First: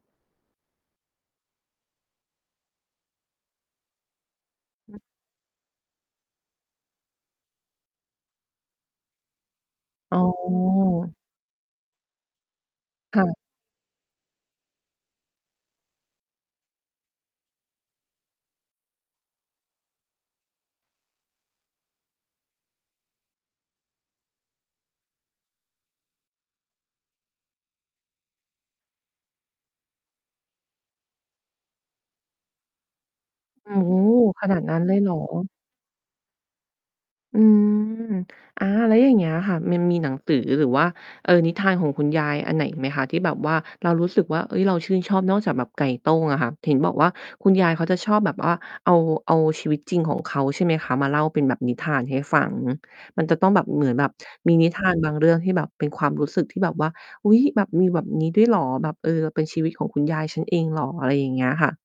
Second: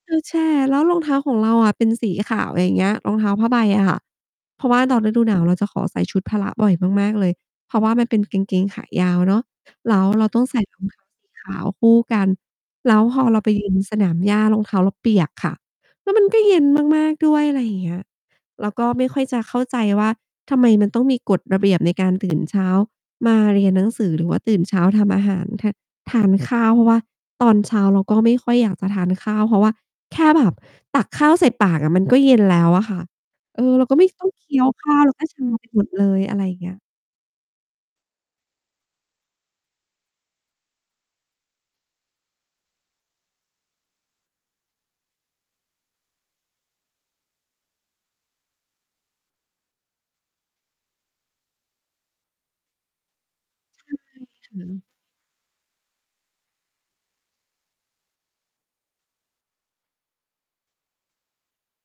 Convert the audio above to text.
ก็แช่ แล้วรองเท้าของเราอะเป็นสีขาว อะไรอย่างเงี้ย รองเท้าผ้าใบอะค่ะ เพราะว่าคต่อนะ ฤดูหนาวเราจะขอใส่ชุดพละบ่อยมาก ๆ เลย เพราะว่ามันเป็นกางเกงขายาวเนาะ แล้วอ๋เราต้องใส่รองเท้าอ สี ขาวคู่กัน แล้วพค่อะ เราไป ยืน สนามหญ้ารองเท้าเราเปียกค่ะ แล้วมันก็เย็นมาก ๆ ด้วย อะไรอย่างเงี้ย แล้วก็ไม่ค่อยจะเข้าใจว่า ทำไมมันต้องมีกฎระเบียบในการ ตื่น เช้ามาเรียนหนังสือ หรือว่าตื่นเช้าทำอาหาร ท ทานข้าว เพราะว่าตอนเช้าเราก็ไม่ค่อยอยากจะทานข้าว เพราะว่าแค่แบบตักข้าวใส่ปากอะ มันก็เย็นแล้วอะค่ะ เอโอ้อ เราโฮ ก็ไม่ ชอบ เขคนีา้ดยวนั้นขเ้ลายว เหแรล้อ? วก็ ชา ไปหมดเลย อะไรอย่างเงี้ย อืม อา แล้วอย่างเงี้ยค่ะ มันมีหนังสือหรือว่า เออ นิทานของคุณยายอันไหนอีกไหมคะ? ที่แบบว่า เรารู้สึกว่า เฮ้ย เราชื่นชอบนอกจากแบบไก่โต้งอะค่ะ เห็นบอกว่าคุณยายเขาจะชอบแบบว่า เอา เอาชีวิตจริงของเขา ใช่ไหมคะ มาเล่าเป็นแบบนิทานให้ฟัง มันจะต้องแบบเหมืใชอน่แบคบ มีน่ิทะ านบางเรื่องที่แบบเป็นความรู้สึกที่แบบว่า อุ๊ย แบบ มีแบบ นี้ด้วย เหรอ แบบ เออ เราเป็นชีวิตของคุณยายฉันเองเหรอ? อะไรอย่างเงี้ยค่ะ